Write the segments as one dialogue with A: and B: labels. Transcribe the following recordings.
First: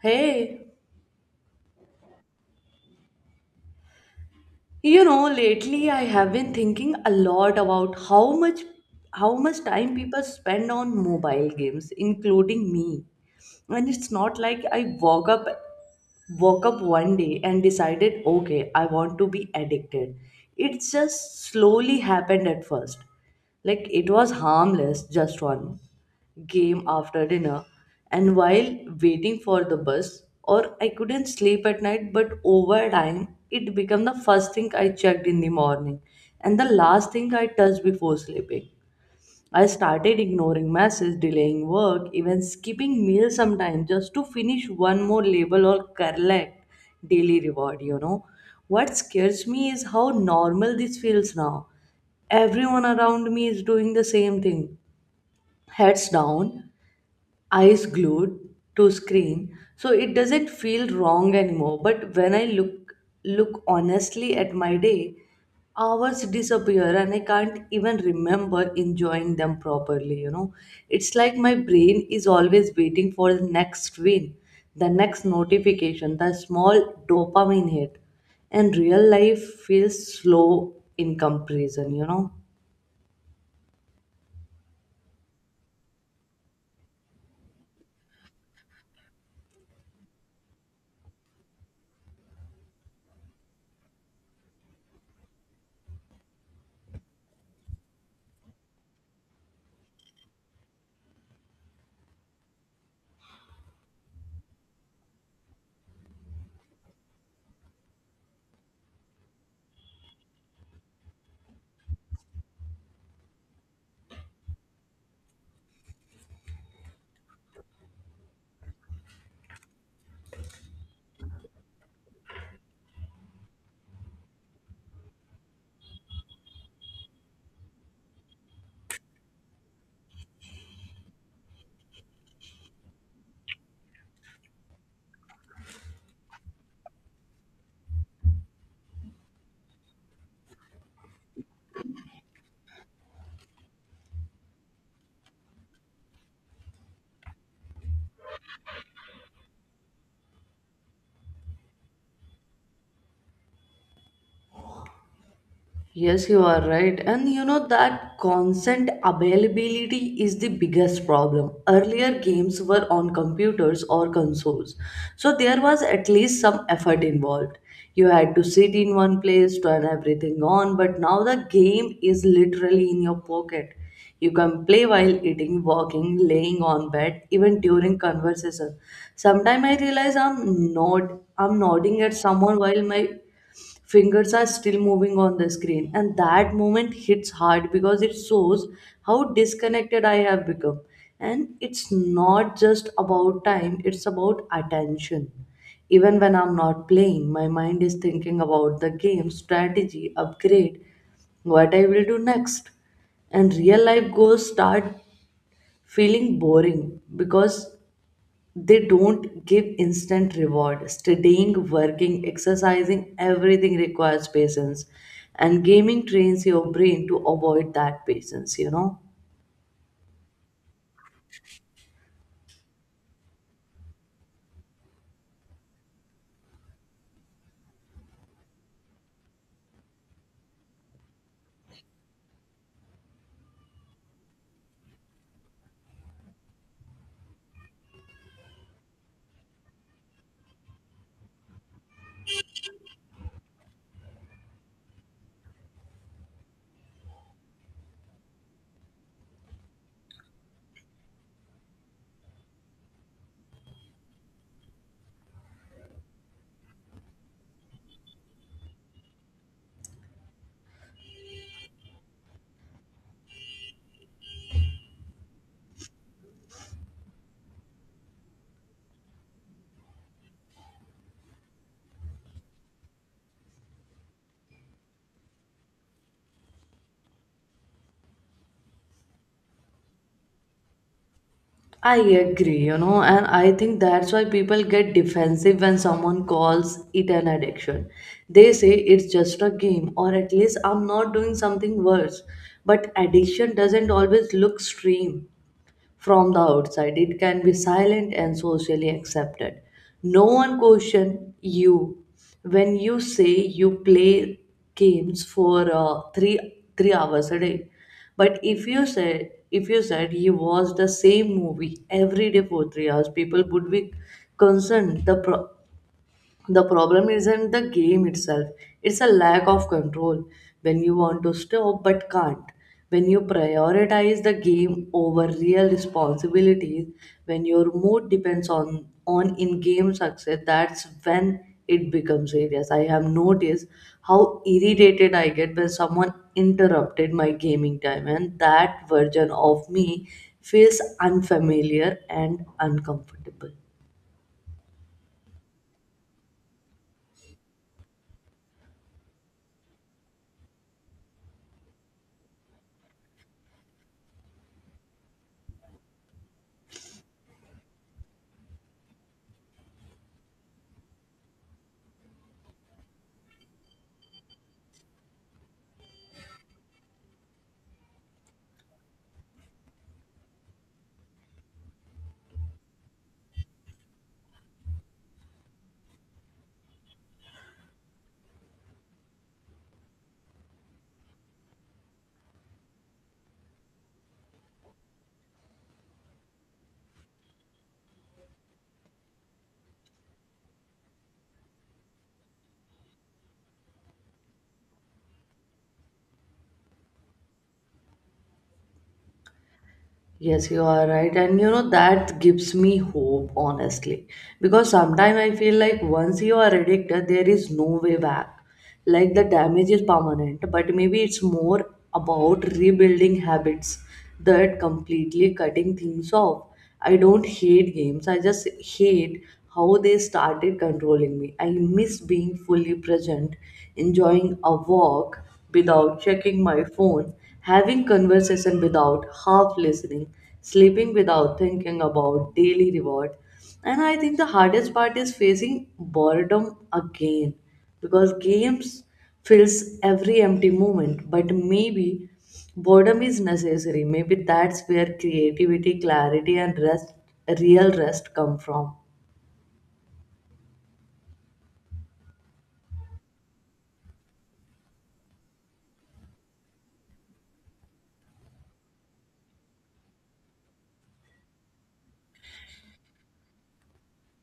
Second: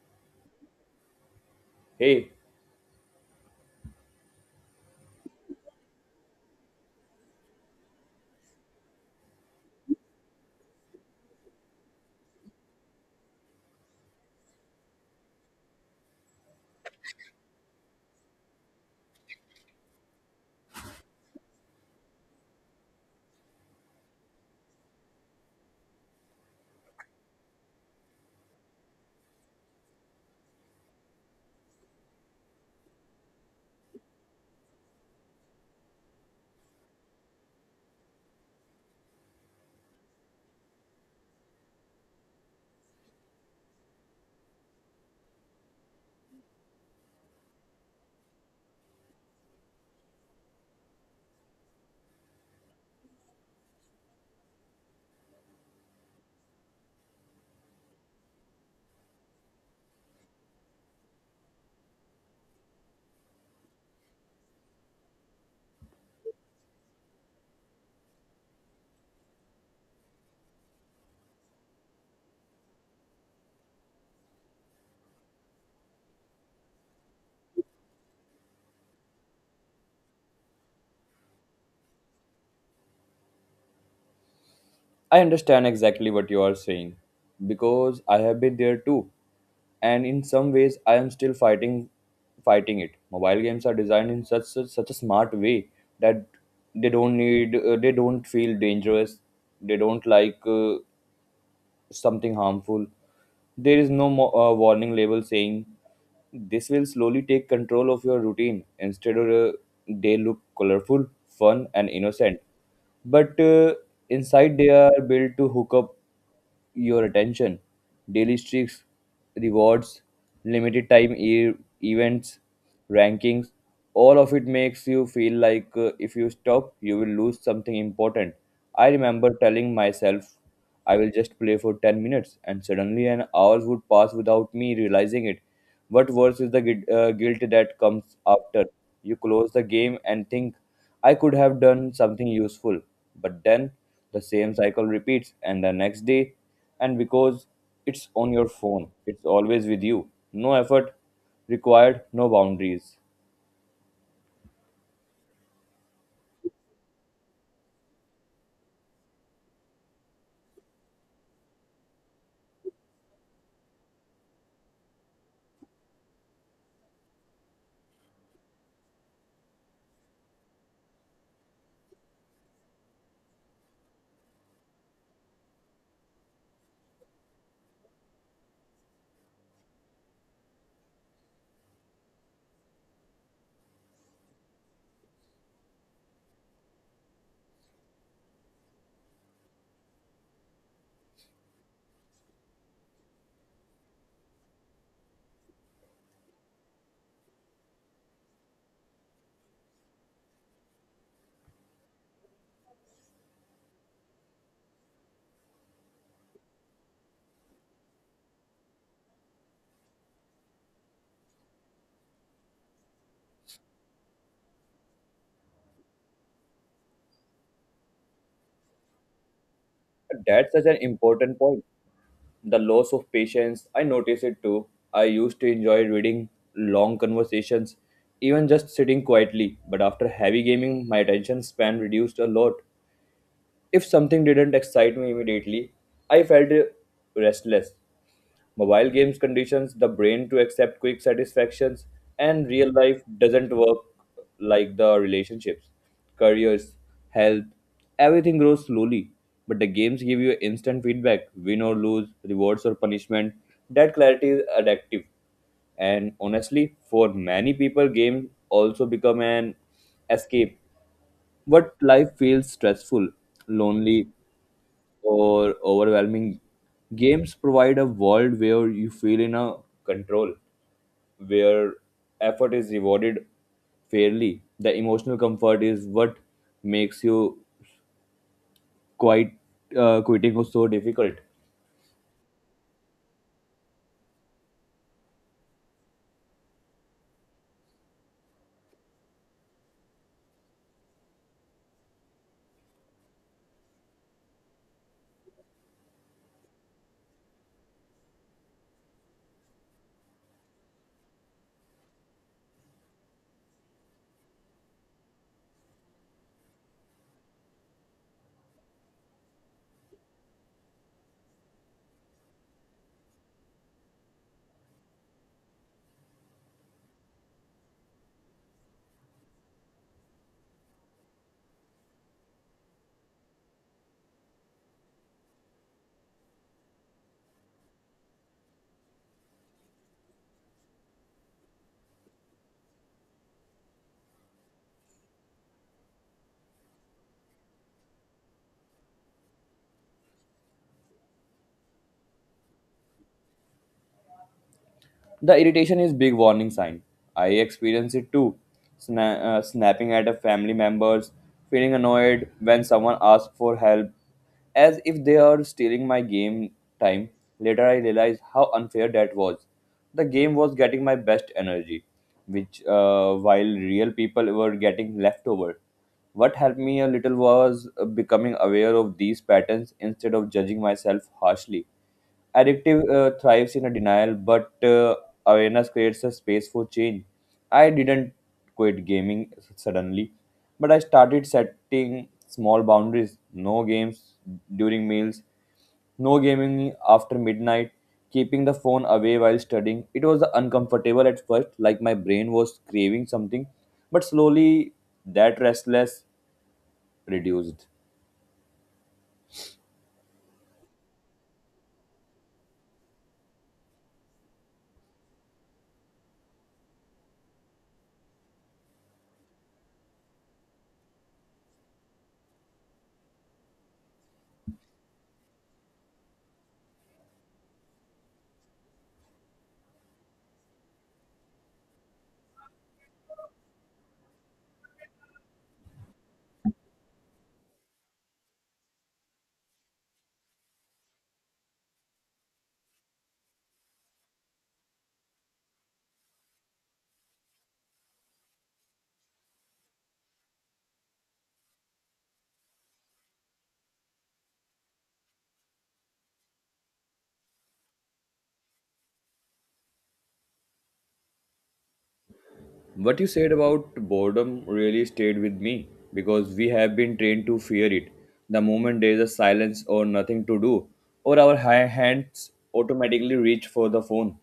A: Hey,
B: Hey,
A: you know, lately I have been thinking a lot about how much time people spend on mobile games, including me. And it's not like I woke up one day and decided, okay, I want to be addicted. It just slowly happened at first. Like, it was harmless, just one game after dinner and while waiting for the bus, or I couldn't sleep at night. But over time it became the first thing I checked in the morning and the last thing I touched before sleeping. I started ignoring messages, delaying work, even skipping meals sometimes just to finish one more label or collect daily reward, you know. What scares me is how normal this feels now. Everyone around me is doing the same thing. Heads down, eyes glued to screen, so it doesn't feel wrong anymore. But when I look honestly at my day, hours disappear and I can't even remember enjoying them properly, you know. It's like my brain is always waiting for the next win, the next notification, the small dopamine hit, and real life feels slow in comparison, you know.
B: I understand exactly what you are saying because I have been there too. And in some ways I am still fighting it. Mobile games are designed in such a smart way that they don't feel dangerous. They don't like something harmful. There is no warning label saying this will slowly take control of your routine. Instead, they look colorful, fun, and innocent. But inside, they are built to hook up your attention. Daily streaks rewards, limited time events, rankings, all of it makes you feel like if you stop, you will lose something important. I remember telling myself, I will just play for 10 minutes, and suddenly an hour would pass without me realizing it. What worse is the guilt that comes after you close the game and think, I could have done something useful, but then the same cycle repeats and the next day, and because it's on your phone, it's always with you. No effort required, no boundaries.
A: Yes, you are right. And you know, that constant availability is the biggest problem. Earlier games were on computers or consoles, so there was at least some effort involved. You had to sit in one place, turn everything on. But now the game is literally in your pocket. You can play while eating, walking, laying on bed, even during conversation. Sometimes I realize I'm nodding at someone while my fingers are still moving on the screen, and that moment hits hard because it shows how disconnected I have become. And it's not just about time, it's about attention. Even when I'm not playing, my mind is thinking about the game, strategy, upgrade, what I will do next. And real life goals start feeling boring because they don't give instant reward. Studying, working, exercising, everything requires patience, and gaming trains your brain to avoid that patience, you know.
B: That's such an important point. The loss of patience, I notice it too. I used to enjoy reading long conversations, even just sitting quietly, but after heavy gaming, my attention span reduced a lot. If something didn't excite me immediately, I felt restless. Mobile games conditions the brain to accept quick satisfactions, and real life doesn't work like the relationships, careers, health, everything grows slowly. But the games give you instant feedback win or lose, rewards or punishment. That clarity is addictive. And honestly, for many people, games also become an escape. What life feels stressful, lonely, or overwhelming. Games provide a world where you feel in a control, where effort is rewarded fairly. The emotional comfort is what makes you quite quitting was so difficult.
A: I agree, you know, and I think that's why people get defensive when someone calls it an addiction. They say it's just a game, or at least I'm not doing something worse. But addiction doesn't always look extreme from the outside. It can be silent and socially accepted. No one question you when you say you play games for three hours a day. But if you said you watch the same movie every day for 3 hours, people would be concerned. The problem isn't the game itself, it's a lack of control. When you want to stop but can't, when you prioritize the game over real responsibilities, when your mood depends on in game success, that's when it becomes serious. I have noticed how irritated I get when someone interrupted my gaming time, and that version of me feels unfamiliar and uncomfortable.
B: The irritation is big warning sign. I experience it too. Snapping at a family members, feeling annoyed when someone asks for help, as if they are stealing my game time. Later, I realized how unfair that was. The game was getting my best energy, which while real people were getting leftover. What helped me a little was becoming aware of these patterns instead of judging myself harshly. Addictive thrives in a denial, but awareness creates a space for change. I didn't quit gaming suddenly, but I started setting small boundaries no games during meals, no gaming after midnight, keeping the phone away while studying. It was uncomfortable at first, like my brain was craving something, but slowly that restless reduced.
A: Yes, you are right. And you know, that gives me hope, honestly. Because sometimes I feel like once you are addicted, there is no way back. Like the damage is permanent. But maybe it's more about rebuilding habits that completely cutting things off. I don't hate games, I just hate how they started controlling me. I miss being fully present, enjoying a walk without checking my phone, having conversation without half listening, sleeping without thinking about daily reward. And I think the hardest part is facing boredom again, because games fills every empty moment. But maybe boredom is necessary. Maybe that's where creativity, clarity, and rest, real rest come from.
B: What you said about boredom really stayed with me because we have been trained to fear it. The moment there is a silence or nothing to do, or our hands automatically reach for the phone.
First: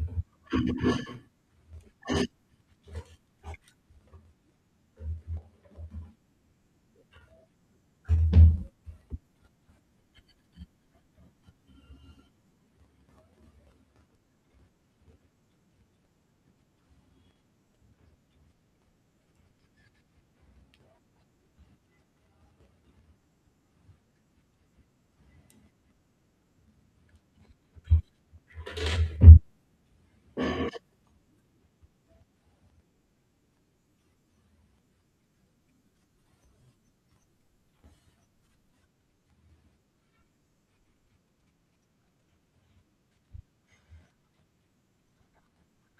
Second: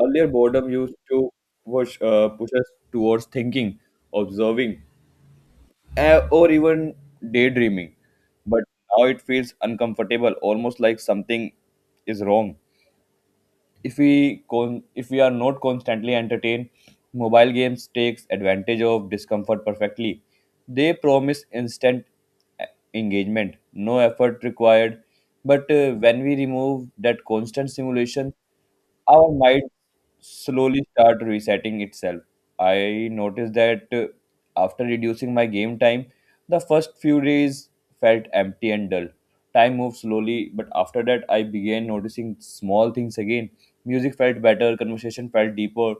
B: Earlier, boredom used to push us towards thinking, observing, or even daydreaming. But now it feels uncomfortable, almost like something is wrong if we are not constantly entertained. Mobile games takes advantage of discomfort perfectly. They promise instant e- engagement, no effort required, but when we remove that constant simulation our mind slowly start resetting itself. I noticed that after reducing my game time, the first few days felt empty and dull. Time moved slowly, but after that, I began noticing small things again. Music felt better, conversation felt deeper,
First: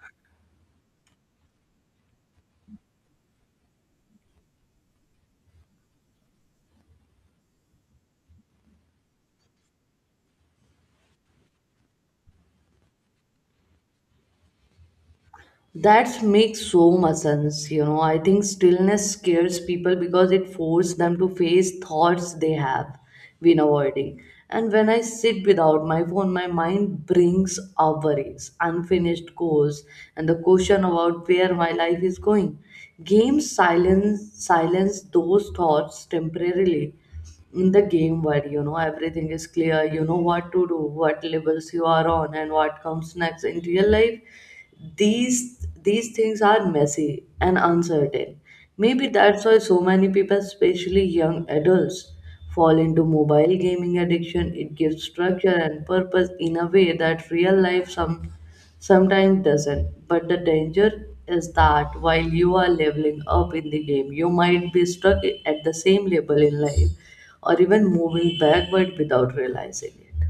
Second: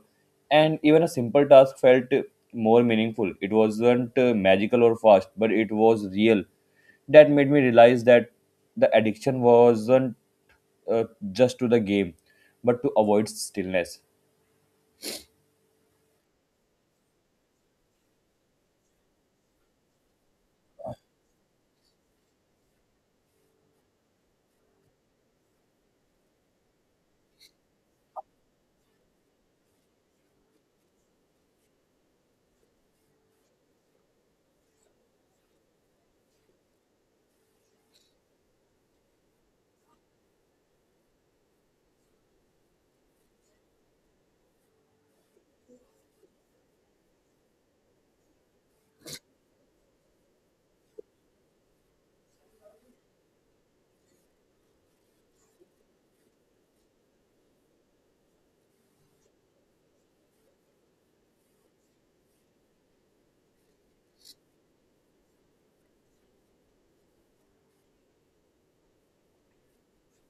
B: and even a simple task felt more meaningful. It wasn't magical or fast, but it was real. That made me realize that the addiction wasn't uh, just to the game, but to avoid stillness.
A: That makes so much sense. You know, I think stillness scares people because it forces them to face thoughts they have been avoiding. And when I sit without my phone, my mind brings up worries, unfinished goals, and the question about where my life is going. Games silence those thoughts temporarily. In the game, where you know everything is clear, you know what to do, what levels you are on and what comes next. In real life, these these things are messy and uncertain. Maybe that's why so many people, especially young adults, fall into mobile gaming addiction. It gives structure and purpose in a way that real life sometimes doesn't. But the danger is that while you are leveling up in the game, you might be stuck at the same level in life, or even moving backward without realizing it.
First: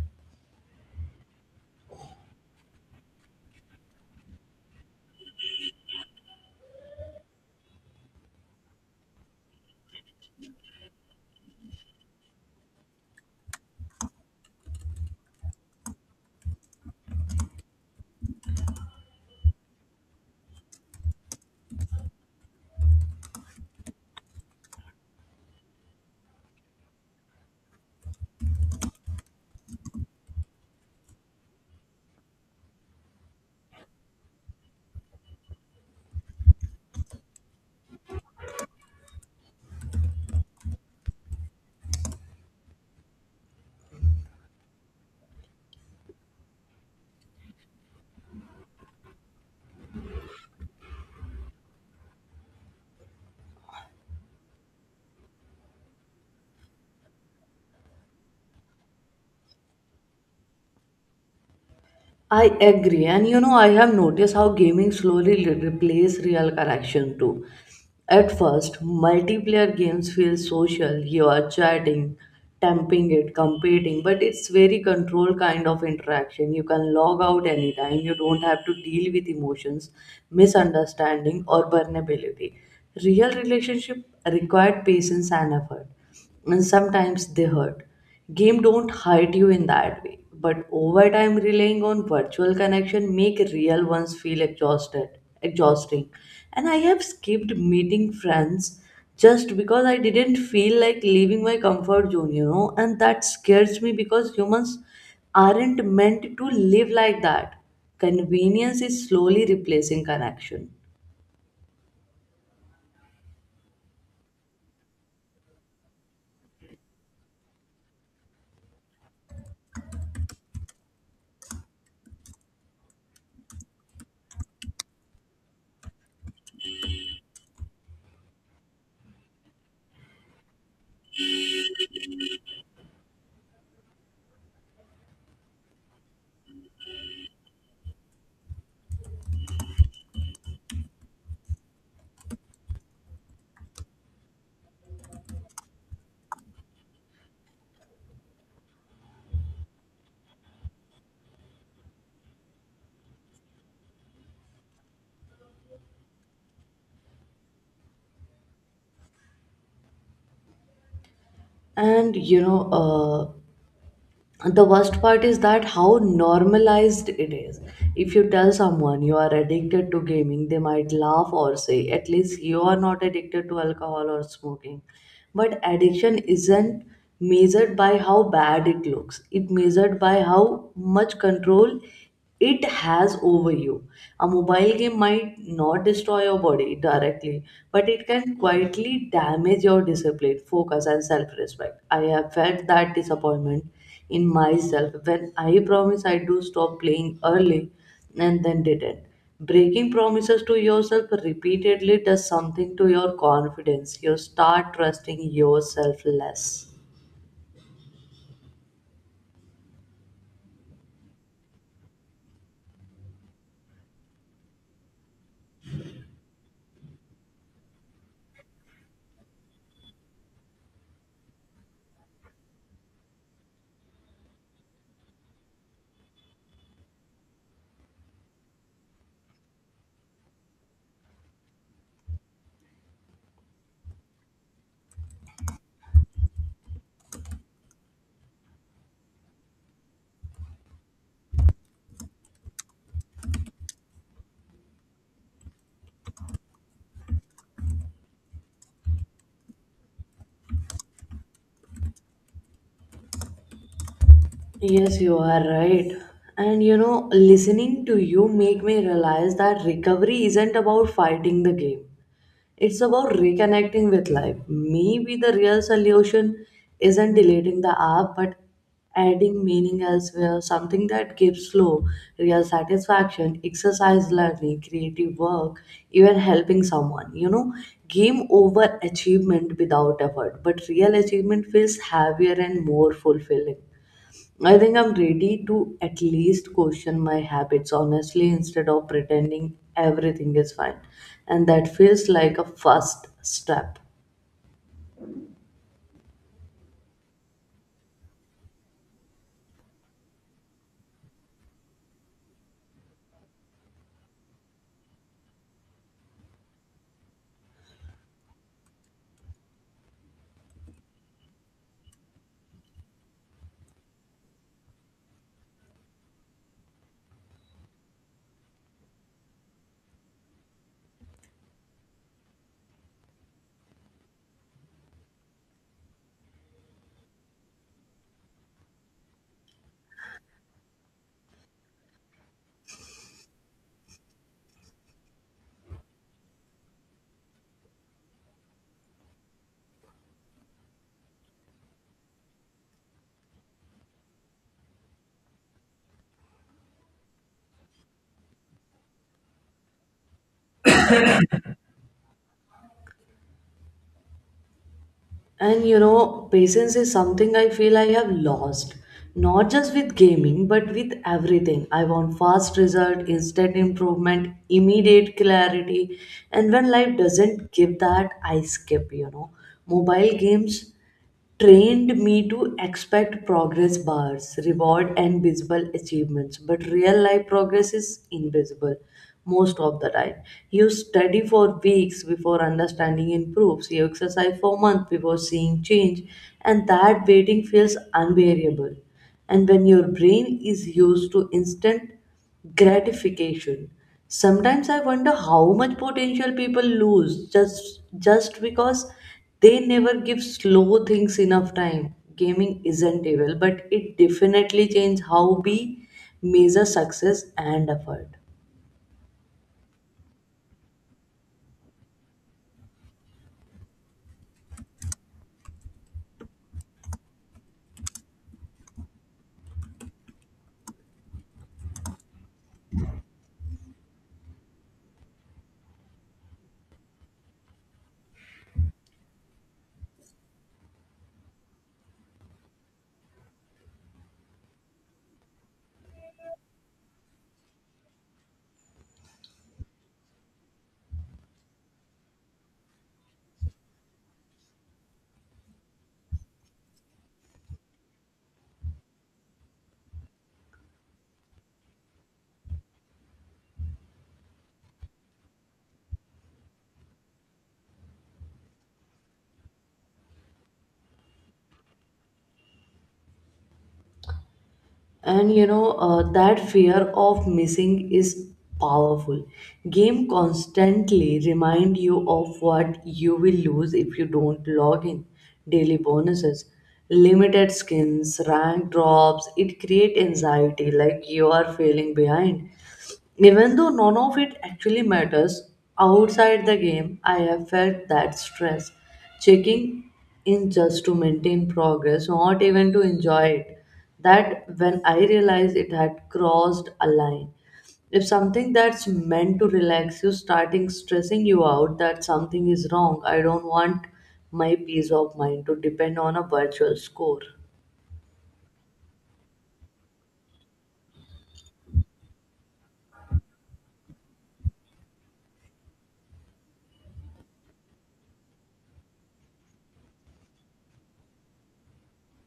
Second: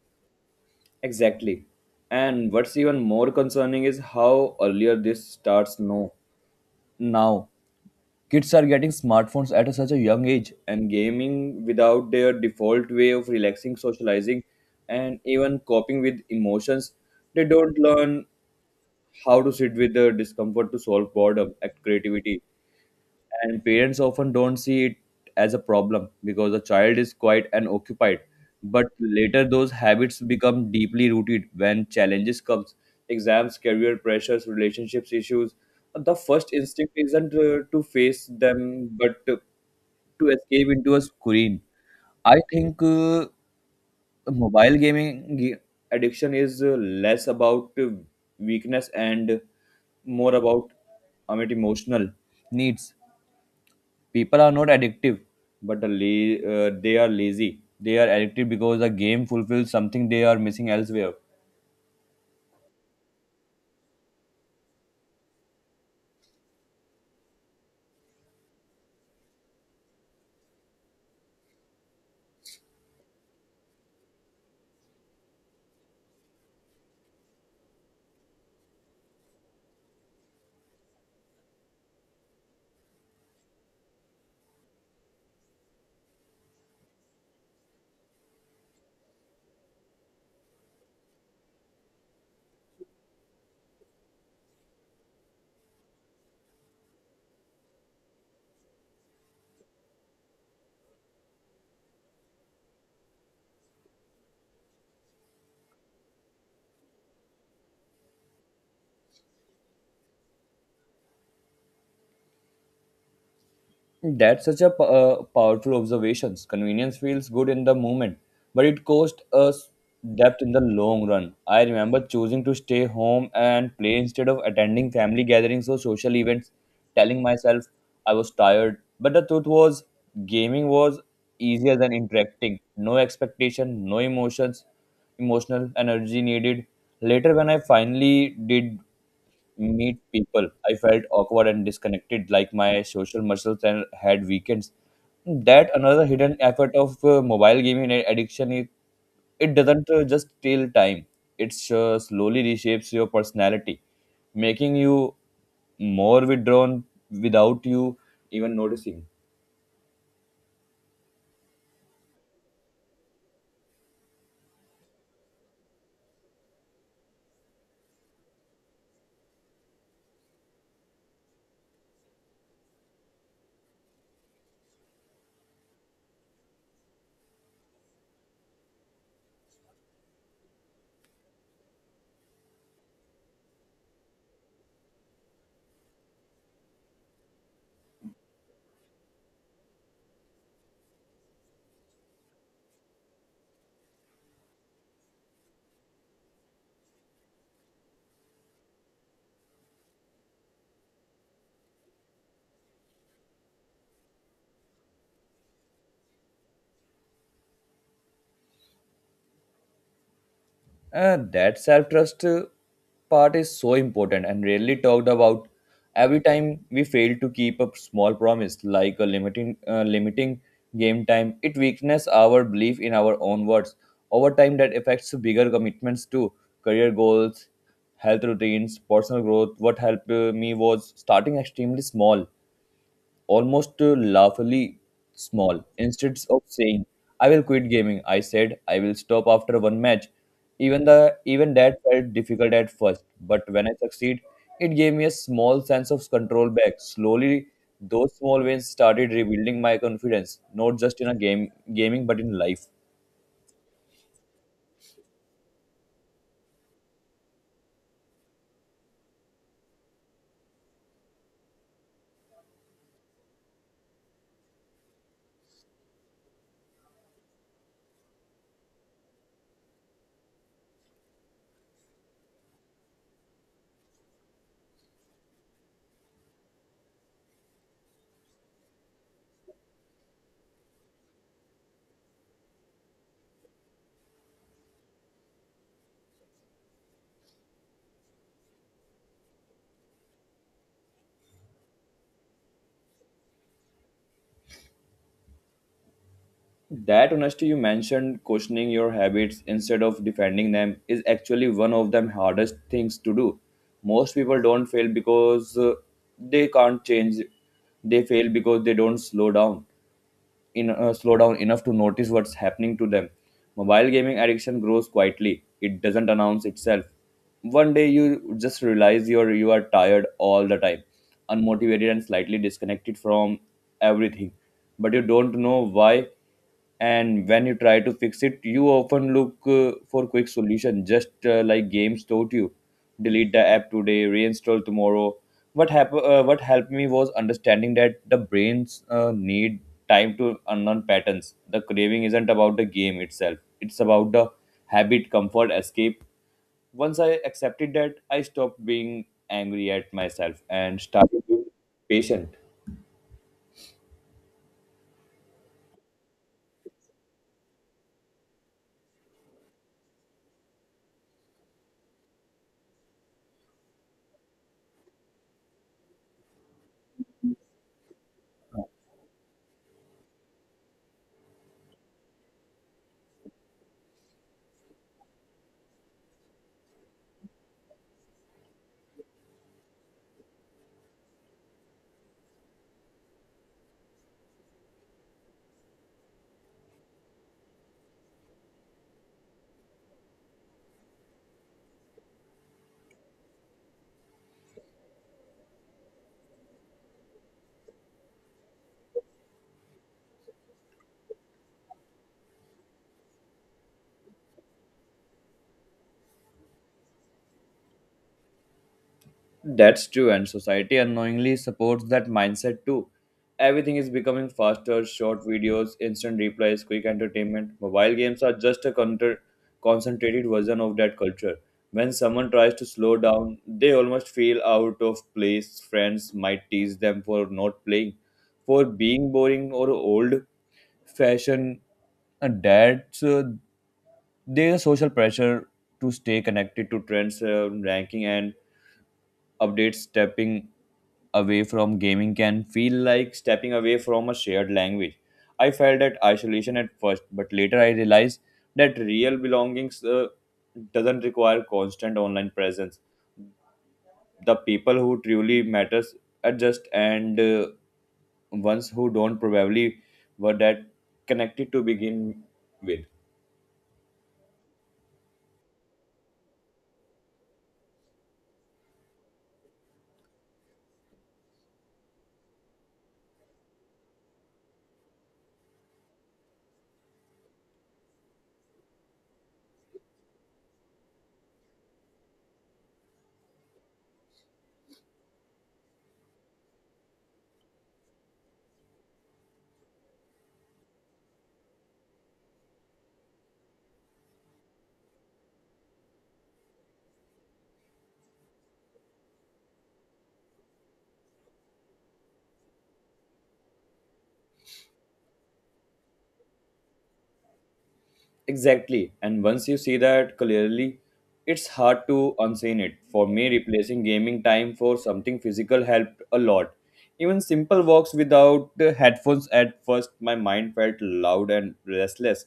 B: Exactly. And what's even more concerning is how earlier this starts now. Now, kids are getting smartphones at such a young age, and gaming without their default way of relaxing, socializing, and even coping with emotions. They don't learn how to sit with the discomfort to solve boredom and creativity, and parents often don't see it as a problem because the child is quite occupied. But later those habits become deeply rooted when challenges comes, exams career pressures relationships issues, the first instinct isn't to face them but to escape into a screen. I think mobile gaming ga- addiction is less about weakness and more about emotional needs. People are not addictive but they are lazy, they are addicted because the game fulfills something they are missing elsewhere.
A: I agree, and you know, I have noticed how gaming slowly replace real connection too. At first, multiplayer games feel social. You are chatting, temping it, competing, but it's very controlled kind of interaction. You can log out anytime. You don't have to deal with emotions, misunderstanding, or vulnerability. Real relationship required patience and effort, and sometimes they hurt. Game don't hurt you in that way, but over time relying on virtual connection make real ones feel exhausted exhausting. And I have skipped meeting friends just because I didn't feel like leaving my comfort zone, you know. And that scares me because humans aren't meant to live like that. Convenience is slowly replacing connection.
B: That's such a powerful observations. Convenience feels good in the moment, but it costs us depth in the long run. I remember choosing to stay home and play instead of attending family gatherings or social events, telling myself I was tired. But the truth was, gaming was easier than interacting. No expectation, no emotions, emotional energy needed. Later, when I finally did meet people, I felt awkward and disconnected, like my social muscles and had weekends. That another hidden effort of mobile gaming and addiction is it doesn't just steal time; it slowly reshapes your personality, making you more withdrawn without you even noticing.
A: And you know, the worst part is that how normalized it is. If you tell someone you are addicted to gaming, they might laugh or say, at least you are not addicted to alcohol or smoking. But addiction isn't measured by how bad it looks, it measured by how much control it has over you. A mobile game might not destroy your body directly, but it can quietly damage your discipline, focus, and self-respect. I have felt that disappointment in myself when I promise I do stop playing early and then didn't. Breaking promises to yourself repeatedly does something to your confidence. You start trusting yourself less.
B: That self trust part is so important and rarely talked about. Every time we fail to keep a small promise, like a limiting game time, it weakens our belief in our own words. Over time, that affects bigger commitments to career goals, health routines, personal growth. What helped me was starting extremely small, almost laughably small. Instead of saying, I will quit gaming, I said, I will stop after one match. Even that felt difficult at first, but when I succeed, it gave me a small sense of control back. Slowly, those small wins started rebuilding my confidence, not just in a game gaming but in life.
A: Yes, you are right. And you know, listening to you make me realize that recovery isn't about fighting the game. It's about reconnecting with life. Maybe the real solution isn't deleting the app, but adding meaning elsewhere, something that gives flow, real satisfaction, exercise, learning, creative work, even helping someone. You know, game over achievement without effort, but real achievement feels heavier and more fulfilling. I think I'm ready to at least question my habits honestly instead of pretending everything is fine. And that feels like a first step.
B: That honesty you mentioned, questioning your habits instead of defending them, is actually one of the hardest things to do. Most people don't fail because they can't change. They fail because they don't slow down enough to notice what's happening to them. Mobile gaming addiction grows quietly. It doesn't announce itself. One day you just realize you are tired all the time, unmotivated and slightly disconnected from everything, but you don't know why. And when you try to fix it you often look for quick solution, just like games taught you, delete the app today reinstall tomorrow. What happened what helped me was understanding that the brains need time to unlearn patterns. The craving isn't about the game itself, it's about the habit, comfort, escape. Once I accepted that I stopped being angry at myself and started being patient.
A: And you know, patience is something I feel I have lost. Not just with gaming, but with everything. I want fast result, instant improvement, immediate clarity. And when life doesn't give that, I skip, you know. Mobile games trained me to expect progress bars, reward, and visible achievements. But real life progress is invisible most of the time. You study for weeks before understanding improves, you exercise for months before seeing change, and that waiting feels unbearable. And when your brain is used to instant gratification. Sometimes I wonder how much potential people lose just because they never give slow things enough time. Gaming isn't evil, but it definitely changes how we measure success and effort.
B: That's true, and society unknowingly supports that mindset too. Everything is becoming faster, short videos, instant replies, quick entertainment. Mobile games are just a concentrated version of that culture. When someone tries to slow down, they almost feel out of place. Friends might tease them for not playing, for being boring or old fashioned. And that's there's a social pressure to stay connected to trends, ranking, and updates, stepping away from gaming can feel like stepping away from a shared language. I felt that isolation at first, but later I realized that real belongings doesn't require constant online presence. The people who truly matters adjust, and ones who don't probably were that connected to begin with.
A: And you know, that fear of missing is powerful. Game constantly remind you of what you will lose if you don't log in. Daily bonuses, limited skins, rank drops, it create anxiety like you are feeling behind, even though none of it actually matters outside the game. I have felt that stress. Checking in just to maintain progress, not even to enjoy it. That when I realized it had crossed a line. If something that's meant to relax you starting stressing you out, that something is wrong. I don't want my peace of mind to depend on a virtual score.
B: Exactly. And once you see that clearly, it's hard to unseen it. For me, replacing gaming time for something physical helped a lot. Even simple walks without the headphones, at first, my mind felt loud and restless.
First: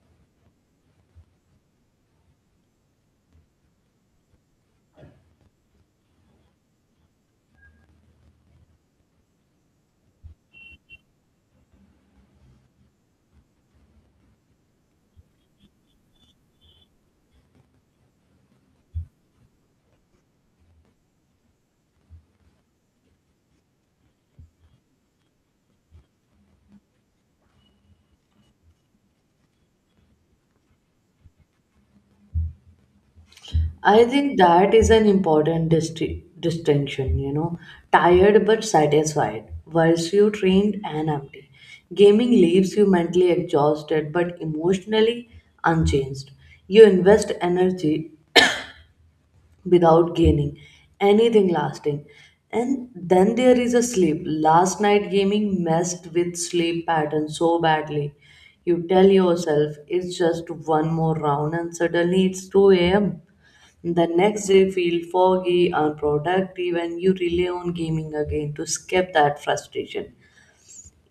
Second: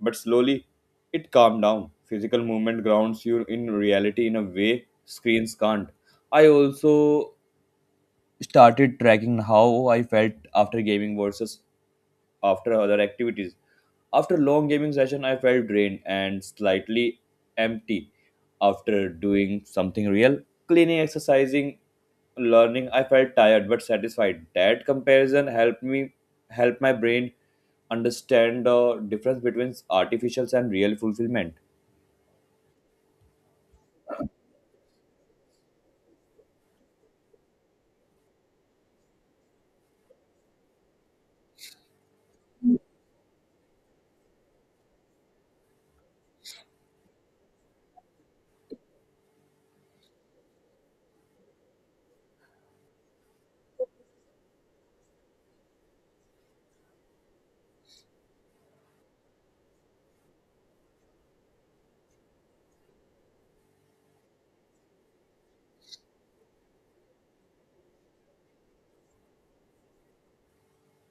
B: But slowly, it calmed down. Physical movement grounds you in reality in a way screens can't. I also started tracking how I felt after gaming versus after other activities. After long gaming session, I felt drained and slightly empty. After doing something real, cleaning, exercising, learning, I felt tired but satisfied. That comparison helped me help my brain understand the difference between artificial and real fulfillment.
A: I think that is an important distinction, you know. Tired but satisfied, whilst you trained and empty. Gaming leaves you mentally exhausted but emotionally unchanged. You invest energy without gaining anything lasting. And then there is a sleep. Last night gaming messed with sleep pattern so badly. You tell yourself it's just one more round, and suddenly it's 2 a.m. The next day feel foggy, unproductive, and you rely on gaming again to escape that frustration.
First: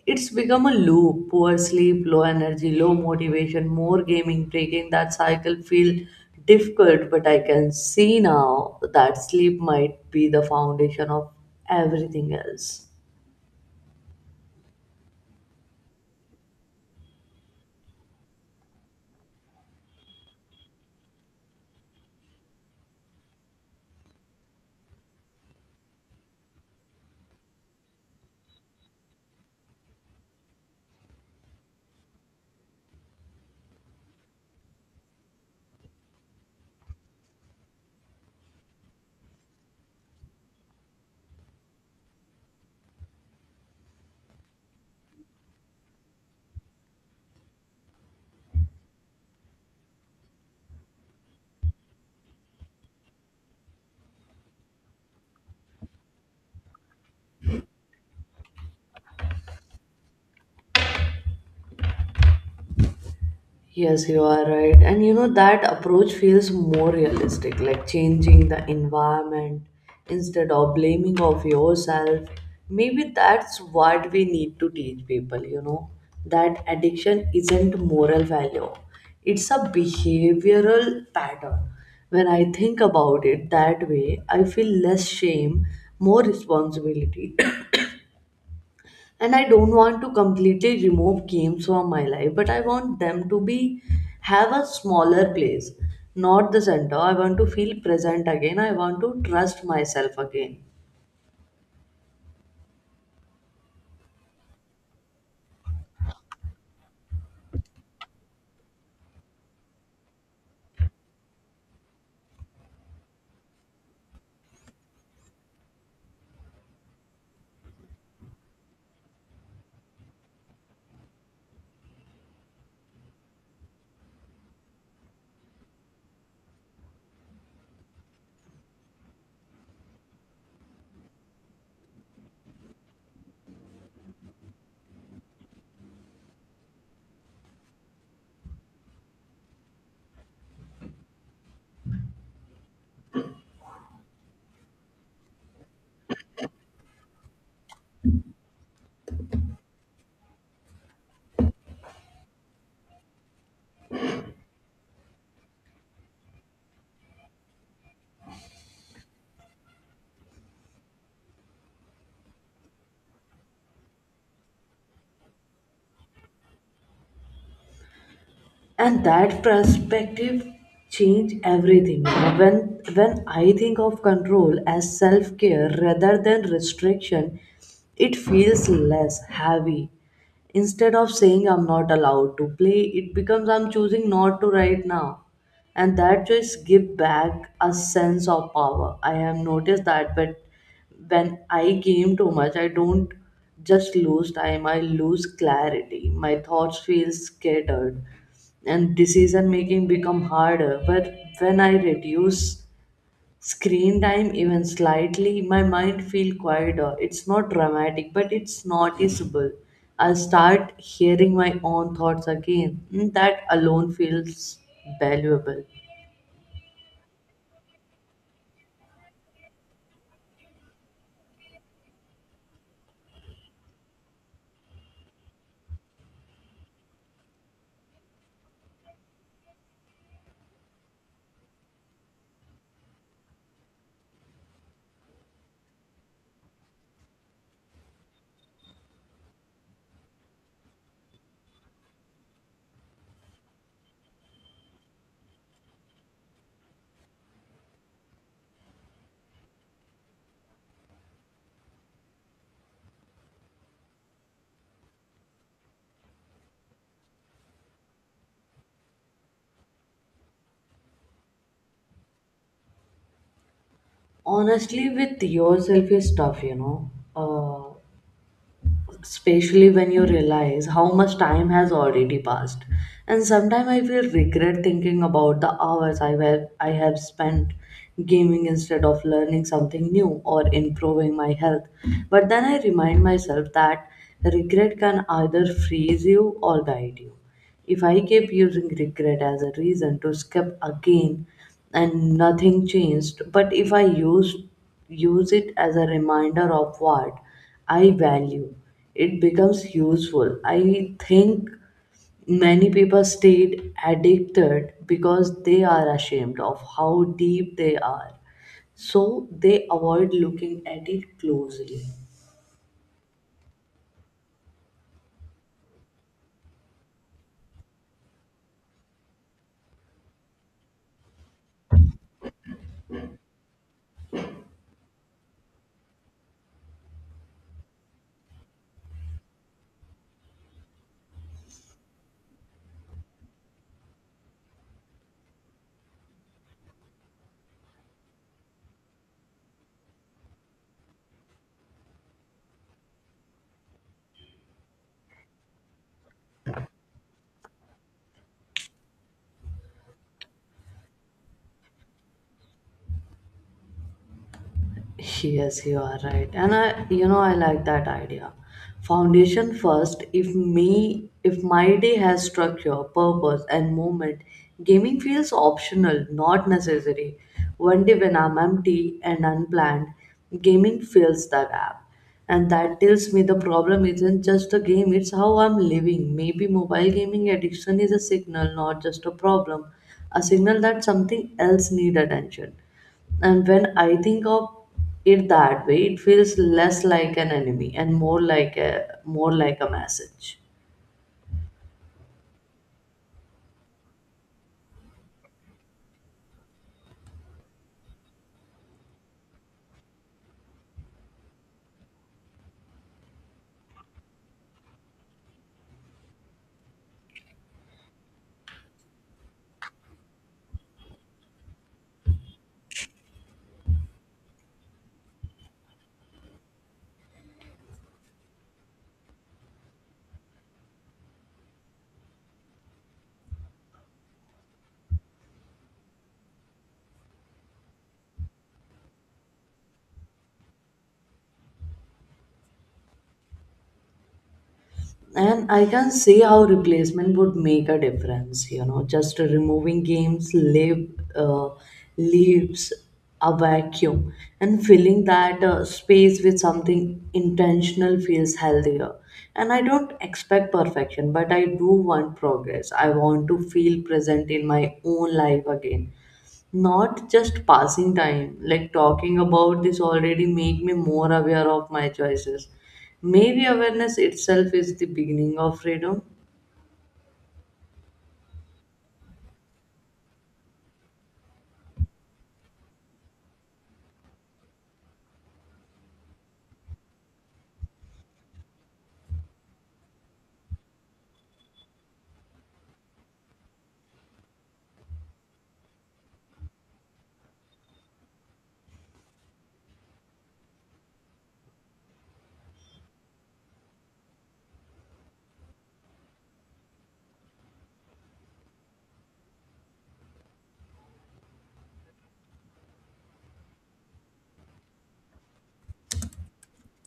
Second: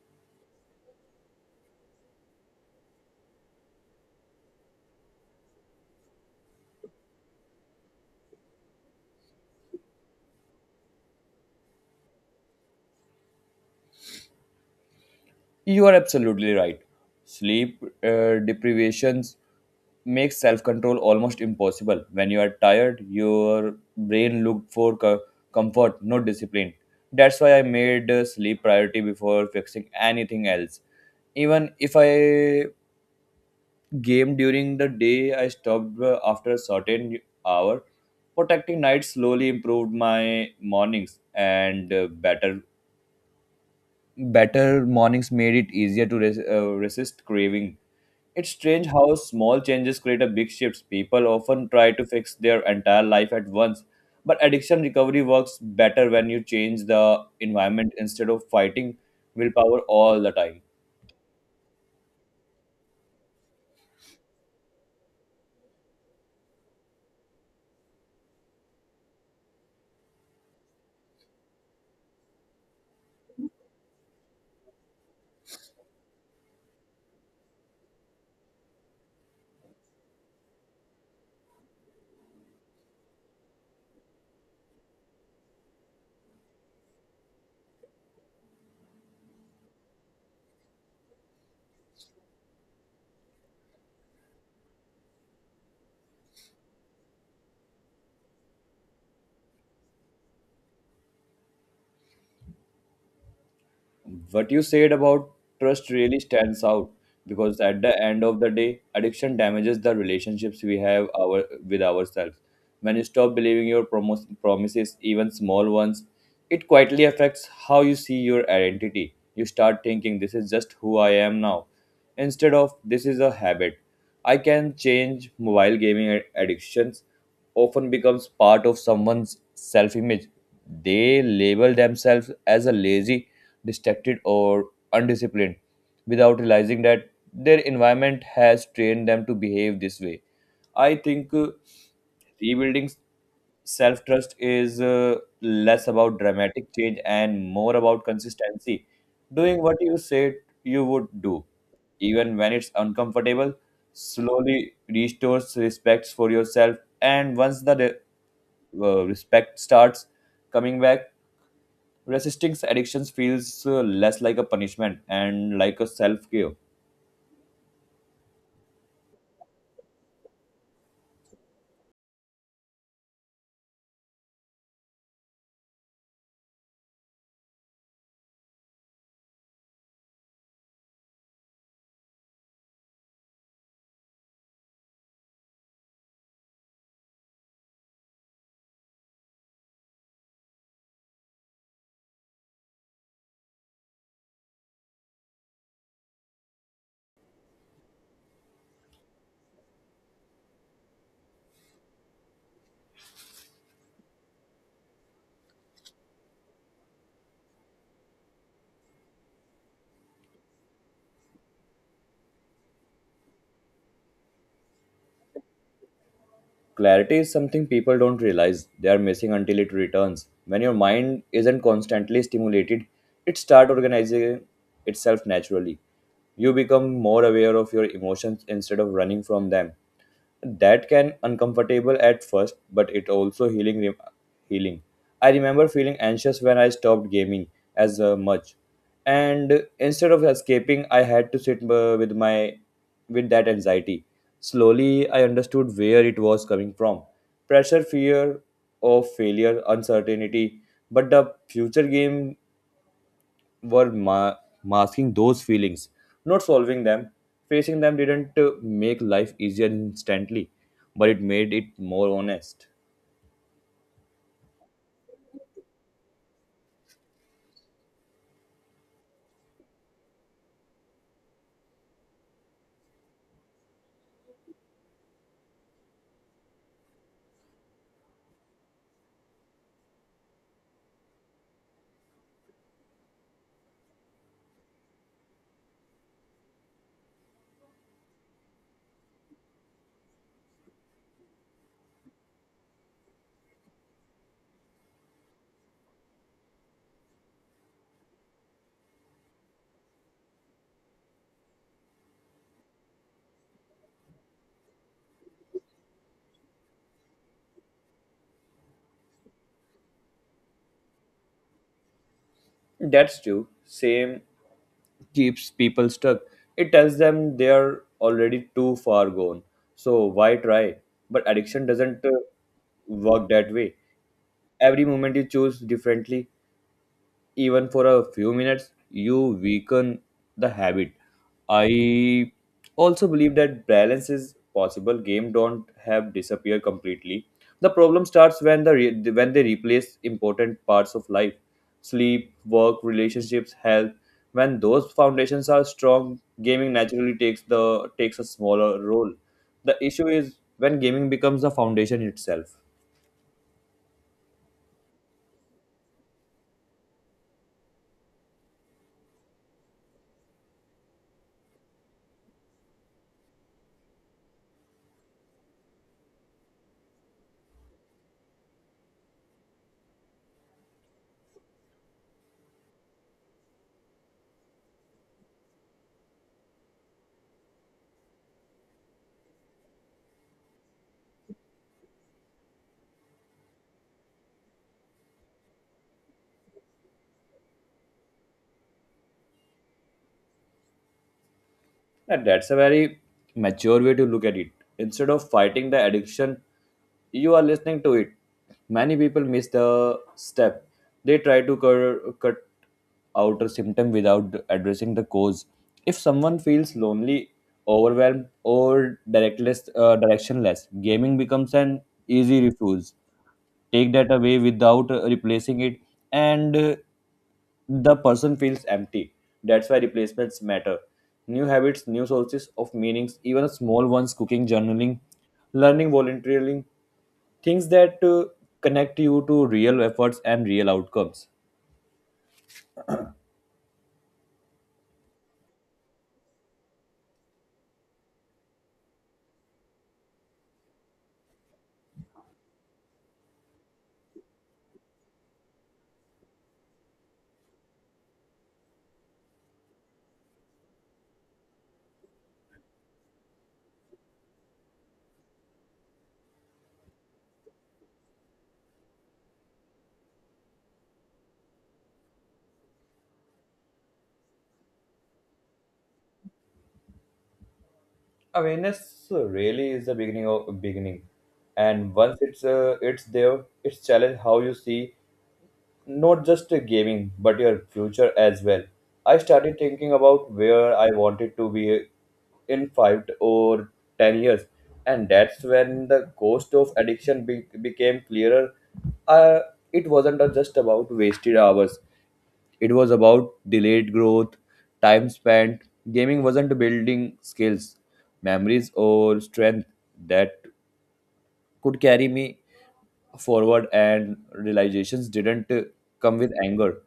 A: It's become a loop. Poor sleep, low energy, low motivation, more gaming, breaking that cycle feel difficult. But I can see now that sleep might be the foundation of everything else.
B: You are absolutely right. Sleep deprivations makes self-control almost impossible. When you are tired, your brain look for comfort, not discipline. That's why I made sleep priority before fixing anything else. Even if I game during the day, I stopped after a certain hour. Protecting night slowly improved my mornings, and better mornings made it easier to resist craving. It's strange how small changes create a big shifts. People often try to fix their entire life at once, but addiction recovery works better when you change the environment instead of fighting willpower all the time.
A: Yes, you are right. And you know, that approach feels more realistic, like changing the environment instead of blaming of yourself. Maybe that's what we need to teach people, you know, that addiction isn't moral value. It's a behavioral pattern. When I think about it that way, I feel less shame, more responsibility. And I don't want to completely remove games from my life, but I want them to be have a smaller place, not the center. I want to feel present again, I want to trust myself again.
B: What you said about trust really stands out because at the end of the day, addiction damages the relationships we have our with ourselves. When you stop believing your promises, even small ones, it quietly affects how you see your identity. You start thinking this is just who I am now, instead of this is a habit. I can change mobile gaming addictions often becomes part of someone's self image. They label themselves as a lazy, distracted, or undisciplined without realizing that their environment has trained them to behave this way. I think. Rebuilding self trust is less about dramatic change and more about consistency, doing what you said you would do, even when it's uncomfortable. Slowly restores respect for yourself, and once the respect starts coming back, resisting addictions feels less like a punishment and like a self care.
A: And that perspective change everything, you know. When I think of control as self care rather than restriction, it feels less heavy. Instead of saying I'm not allowed to play, it becomes I'm choosing not to right now, and that choice give back a sense of power. I have noticed that. But when I game too much, I don't just lose time, I lose clarity, my thoughts feel scattered and decision making become harder. But when I reduce screen time even slightly, my mind feel quieter. It's not dramatic, but it's noticeable. I start hearing my own thoughts again. Mm, that alone feels valuable.
B: Clarity is something people don't realize they are missing until it returns. When your mind isn't constantly stimulated, it starts organizing itself naturally. You become more aware of your emotions instead of running from them. That can uncomfortable at first, but it also healing. I remember feeling anxious when I stopped gaming as much, and instead of escaping, I had to sit with that anxiety. Slowly, I understood where it was coming from pressure, fear of failure, uncertainty. But the future game were masking those feelings, not solving them. Facing them didn't make life easier instantly, but it made it more honest.
A: Honestly with yourself is tough, you know. uh, Especially when you realize how much time has already passed. And sometimes I feel regret thinking about the hours I have spent gaming instead of learning something new or improving my health. But then I remind myself that regret can either freeze you or guide you. If I kept using regret as a reason to skip again and nothing changed, but if I used use it as a reminder of what I value, it becomes useful. I think many people stayed addicted because they are ashamed of how deep they are, so they avoid looking at it closely.
B: That's true. Same keeps people stuck. It tells them they are already too far gone. So why try? But addiction doesn't work that way. Every moment you choose differently, even for a few minutes, you weaken the habit. I also believe that balance is possible. Game don't have disappear completely. The problem starts when they replace important parts of life, sleep, work, relationships, health. When those foundations are strong, gaming naturally takes a smaller role. The issue is when gaming becomes the foundation itself.
A: Yes, you are right. And I, you know, I like that idea. Foundation first, if me, if my day has structure, purpose, and movement, gaming feels optional, not necessary. One day when I'm empty and unplanned, gaming fills the gap. And that tells me the problem isn't just the game, it's how I'm living. Maybe mobile gaming addiction is a signal, not just a problem. A signal that something else needs attention. And when I think of it that way, it feels less like an enemy and more like a message.
B: And that's a very mature way to look at it. Instead of fighting the addiction, you are listening to it. Many people miss the step. They try to cut out a symptom without addressing the cause. If someone feels lonely, overwhelmed, or directionless, gaming becomes an easy refuge take that away without replacing it and the person feels empty. That's why replacements matter, new habits, new sources of meanings, even small ones, cooking, journaling, learning, volunteering, things that connect you to real efforts and real outcomes.
A: And I can see how replacement would make a difference, you know. Just removing games uh, leaves a vacuum, and filling that space with something intentional feels healthier. And I don't expect perfection, but I do want progress. I want to feel present in my own life again, not just passing time. Like talking about this already make me more aware of my choices. Maybe awareness itself is the beginning of freedom.
B: Awareness really is the beginning of beginning, and once it's there it's challenge how you see not just gaming but your future as well. I started thinking about where I wanted to be in 5 or 10 years, and that's when the cost of addiction became clearer. Uh, it wasn't uh, just about wasted hours, it was about delayed growth. Time spent gaming wasn't building skills, memories, or strength that could carry me forward, and realizations didn't come with anger,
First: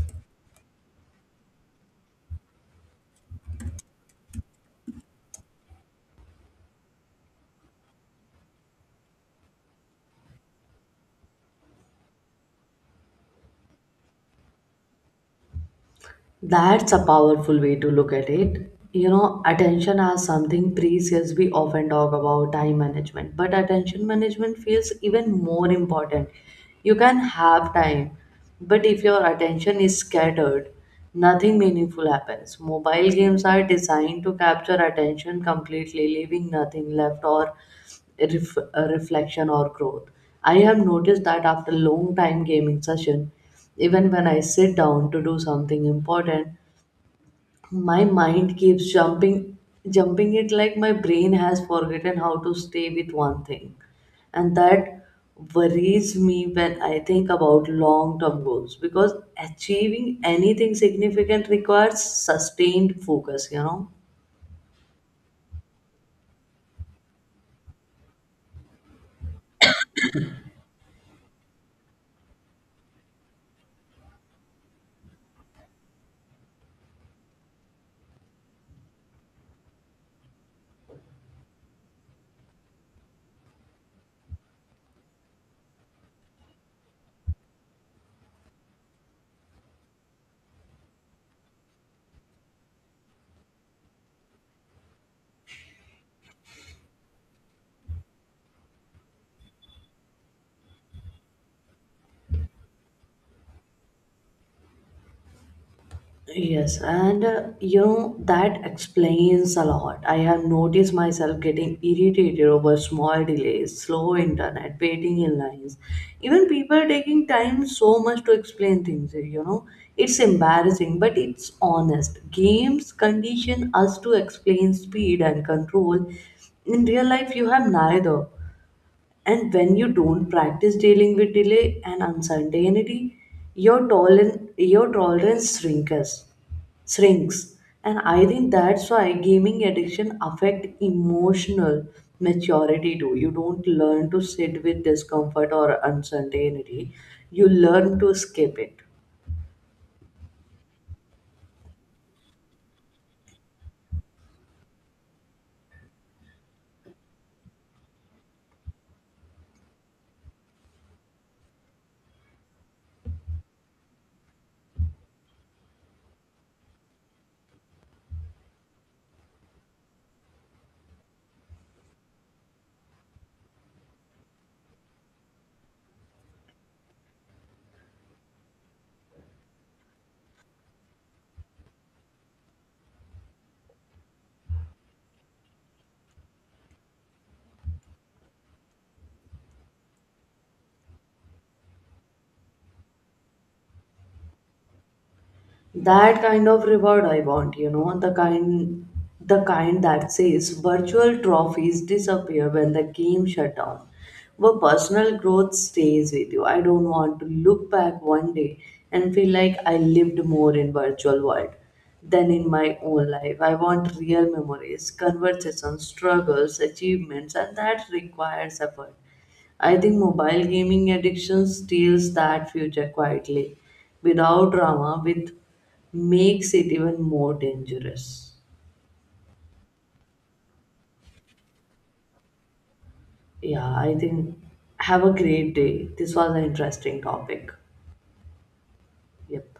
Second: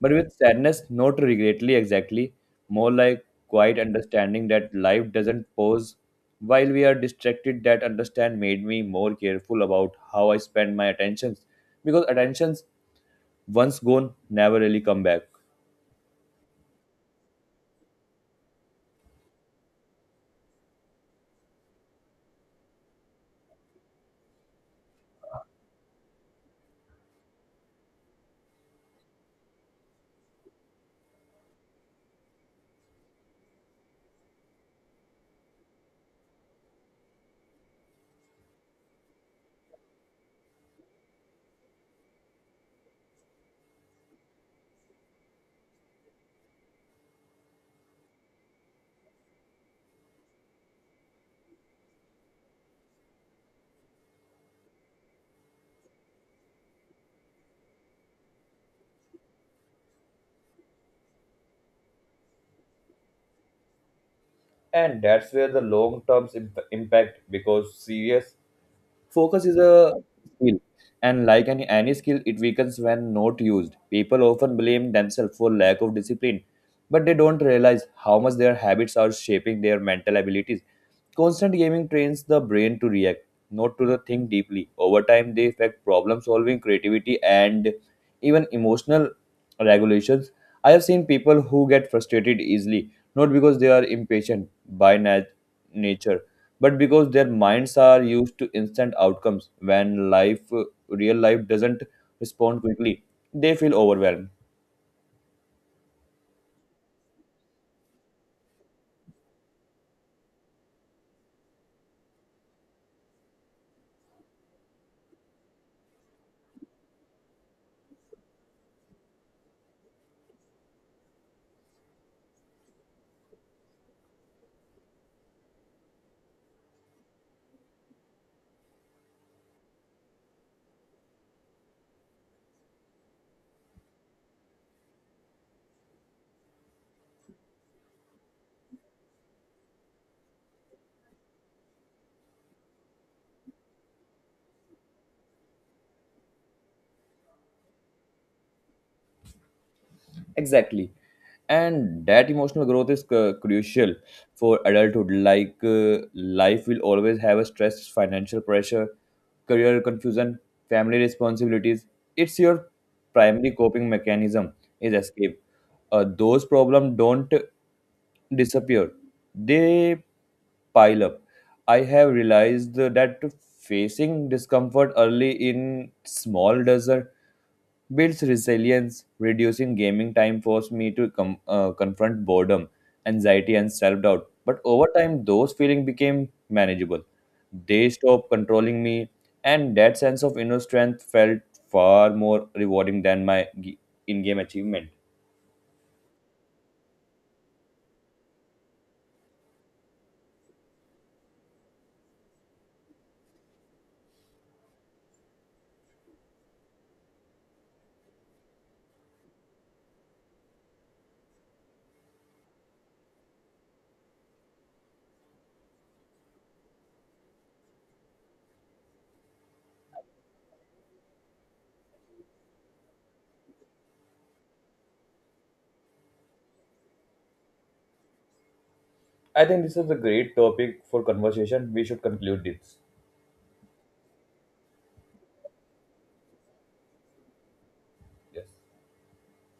B: but with sadness, not regretly exactly, more like quiet understanding that life doesn't pause. While we are distracted, that understand made me more careful about how I spend my attentions, because attentions once gone never really come back.
A: That's a powerful way to look at it. You know, attention as something precious. We often talk about time management, but attention management feels even more important. You can have time, but if your attention is scattered, nothing meaningful happens. Mobile games are designed to capture attention completely, leaving nothing left or reflection or growth. I have noticed that after long time gaming session, even when I sit down to do something important, my mind keeps jumping it. Like my brain has forgotten how to stay with one thing. And that worries me when I think about long term goals, because achieving anything significant requires sustained focus, you know.
B: And that's where the long term impact because serious. Focus is a skill, and like any skill, it weakens when not used. People often blame themselves for lack of discipline, but they don't realize how much their habits are shaping their mental abilities. Constant gaming trains the brain to react, not to the think deeply. Over time, they affect problem solving, creativity, and even emotional regulations. I have seen people who get frustrated easily, not because they are impatient by nature, but because their minds are used to instant outcomes. When life, real life, doesn't respond quickly, they feel overwhelmed.
A: Yes, and you know, that explains a lot. I have noticed myself getting irritated over small delays, slow internet, waiting in lines, even people taking time so much to explain things. You know, it's embarrassing, but it's honest. Games condition us to explain speed and control. In real life, you have neither. And when you don't practice dealing with delay and uncertainty, your tolerance shrinks. shrinks. And I think that's why gaming addiction affect emotional maturity too. You don't learn to sit with discomfort or uncertainty. You learn to escape it.
B: Exactly. And that emotional growth is crucial for adulthood. Like life will always have a stress, financial pressure, career confusion, family responsibilities. It's your primary coping mechanism is escape. Those problems don't disappear. They pile up. I have realized that facing discomfort early in small doesn't builds resilience. Reducing gaming time forced me to confront boredom, anxiety, and self doubt. But over time, those feelings became manageable. They stopped controlling me, and that sense of inner strength felt far more rewarding than my in game achievement.
A: That kind of reward I want, you know. The kind that says virtual trophies disappear when the game shut down, but personal growth stays with you. I don't want to look back one day and feel like I lived more in virtual world than in my own life. I want real memories, conversations, struggles, achievements, and that requires effort. I think mobile gaming addiction steals that future quietly, without drama, with makes it even more dangerous.
B: I think this is a great topic for conversation. We should conclude this.
A: Yeah, I think have a great day. This was an interesting topic.
B: Yes.
A: Yep.